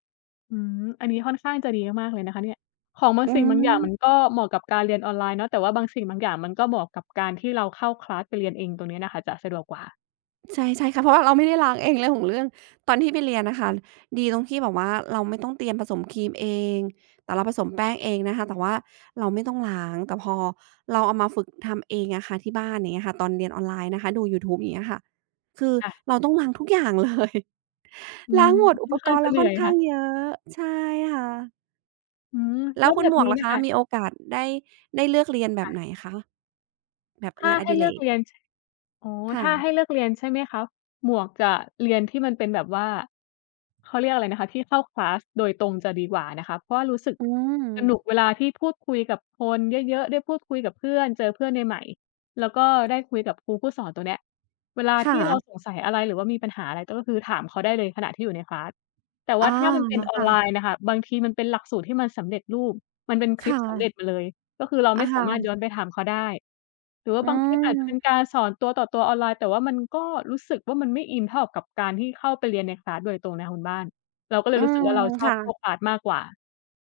อืม อันนี้ค่อนข้างจะดีมาก ๆ เลยนะคะเนี่ย ของบางอืสิ่งบางอย่างมัม นก็เหมาะกับการเรียนออนไลน์เนาะ แต่ว่าบางสิ่งบางอย่างมันก็เหมาะกับการที่เราเข้า คลาส ไปเรียนเอง ตรงเนี้ยน่ะค่ะจะสะดวกกว่า ใช่ ๆ ค่ะ เพราะว่าเราไม่ได้ล้างเองเรื่องของเรื่อง ตอนที่ไปเรียนน่ะค่ะ ดีตรงที่แบบว่าเราไม่ต้องเตรียมผสมครีมเอง แต่เราผสมแป้งเองนะคะ แต่ว่าเราไม่ต้องล้าง แต่พอเราเอามาฝึกทำเองอะค่ะที่บ้าน อย่างเงี้ยค่ะ ตอนเรียนออนไลน์นะคะ ดูยูทูบ อย่างเงี้ยค่ะ คือค่ะ เราต้องล้างทุกอย่าง เลย อืล้ม างหมด อุค่อปนขก้างรณ์จเระาเหนืค่่ออนยข้คา่งะ เยอะ ใช่ค่ะ อืม แล้แล้ววคุแบณบหมวนกี้ล่ะน่ะคะ ค่ะ มีโอกาสได้ ได้เลือกเรียนแบค่บะ ไหนคะ แบบถ้งาานอให้ดิเเลรือกก? เรียน ช อ๋อ ค่ถ้าะ ให้เลือกเรียน ใช่ไหมคะ หมวกจะเรียนที่มันเป็นแบบว่า เขาเรียกอะไรนะคะ ที่เข้า คลาส โดยตรงจะดีกว่านะคะ เพราะว่ารู้สึกอืสนม ุกเวลาที่พูดคุยกับคนเยอะ ๆ ได้พูดคุยกับเพื่อน เจอเพื่อนใหม่ ๆ แล้วก็ได้คุยกับครูผู้สอน ตรงเนี้ย เวลาคท่ี่เราะ สงสัยอะไรหรือว่ามีปัญหาอะไร ก็คือถามเขาได้เลยขณะที่อยู่ใน คลาส แต่วอ่๋อ าถ้ามันเป็นออคน่ะ ไลน์น่ะค่ะ บางทีมันเป็นหลักสูตรที่มันสำเร็จรูป มันเป็นคคลิป่สำเร็ะ จมาเลย ก็คือเราอไมา ่สคา่มารถย้ะ อนไปถามเขาได้ หรือว่าอืบางคลิปอาจจะเป็นม การสอนตัวต่อตัวออนไลน์ แต่ว่ามันก็รู้สึกว่า มันไม่อินเท่ากับการที่เข้าไปเรียนใน คลาส โดยตรงนะคะคุณบ้าน เราก็เลอืยรู้สึกม ว่า เราชคอบ่พวะ ก คลาส มากกว่า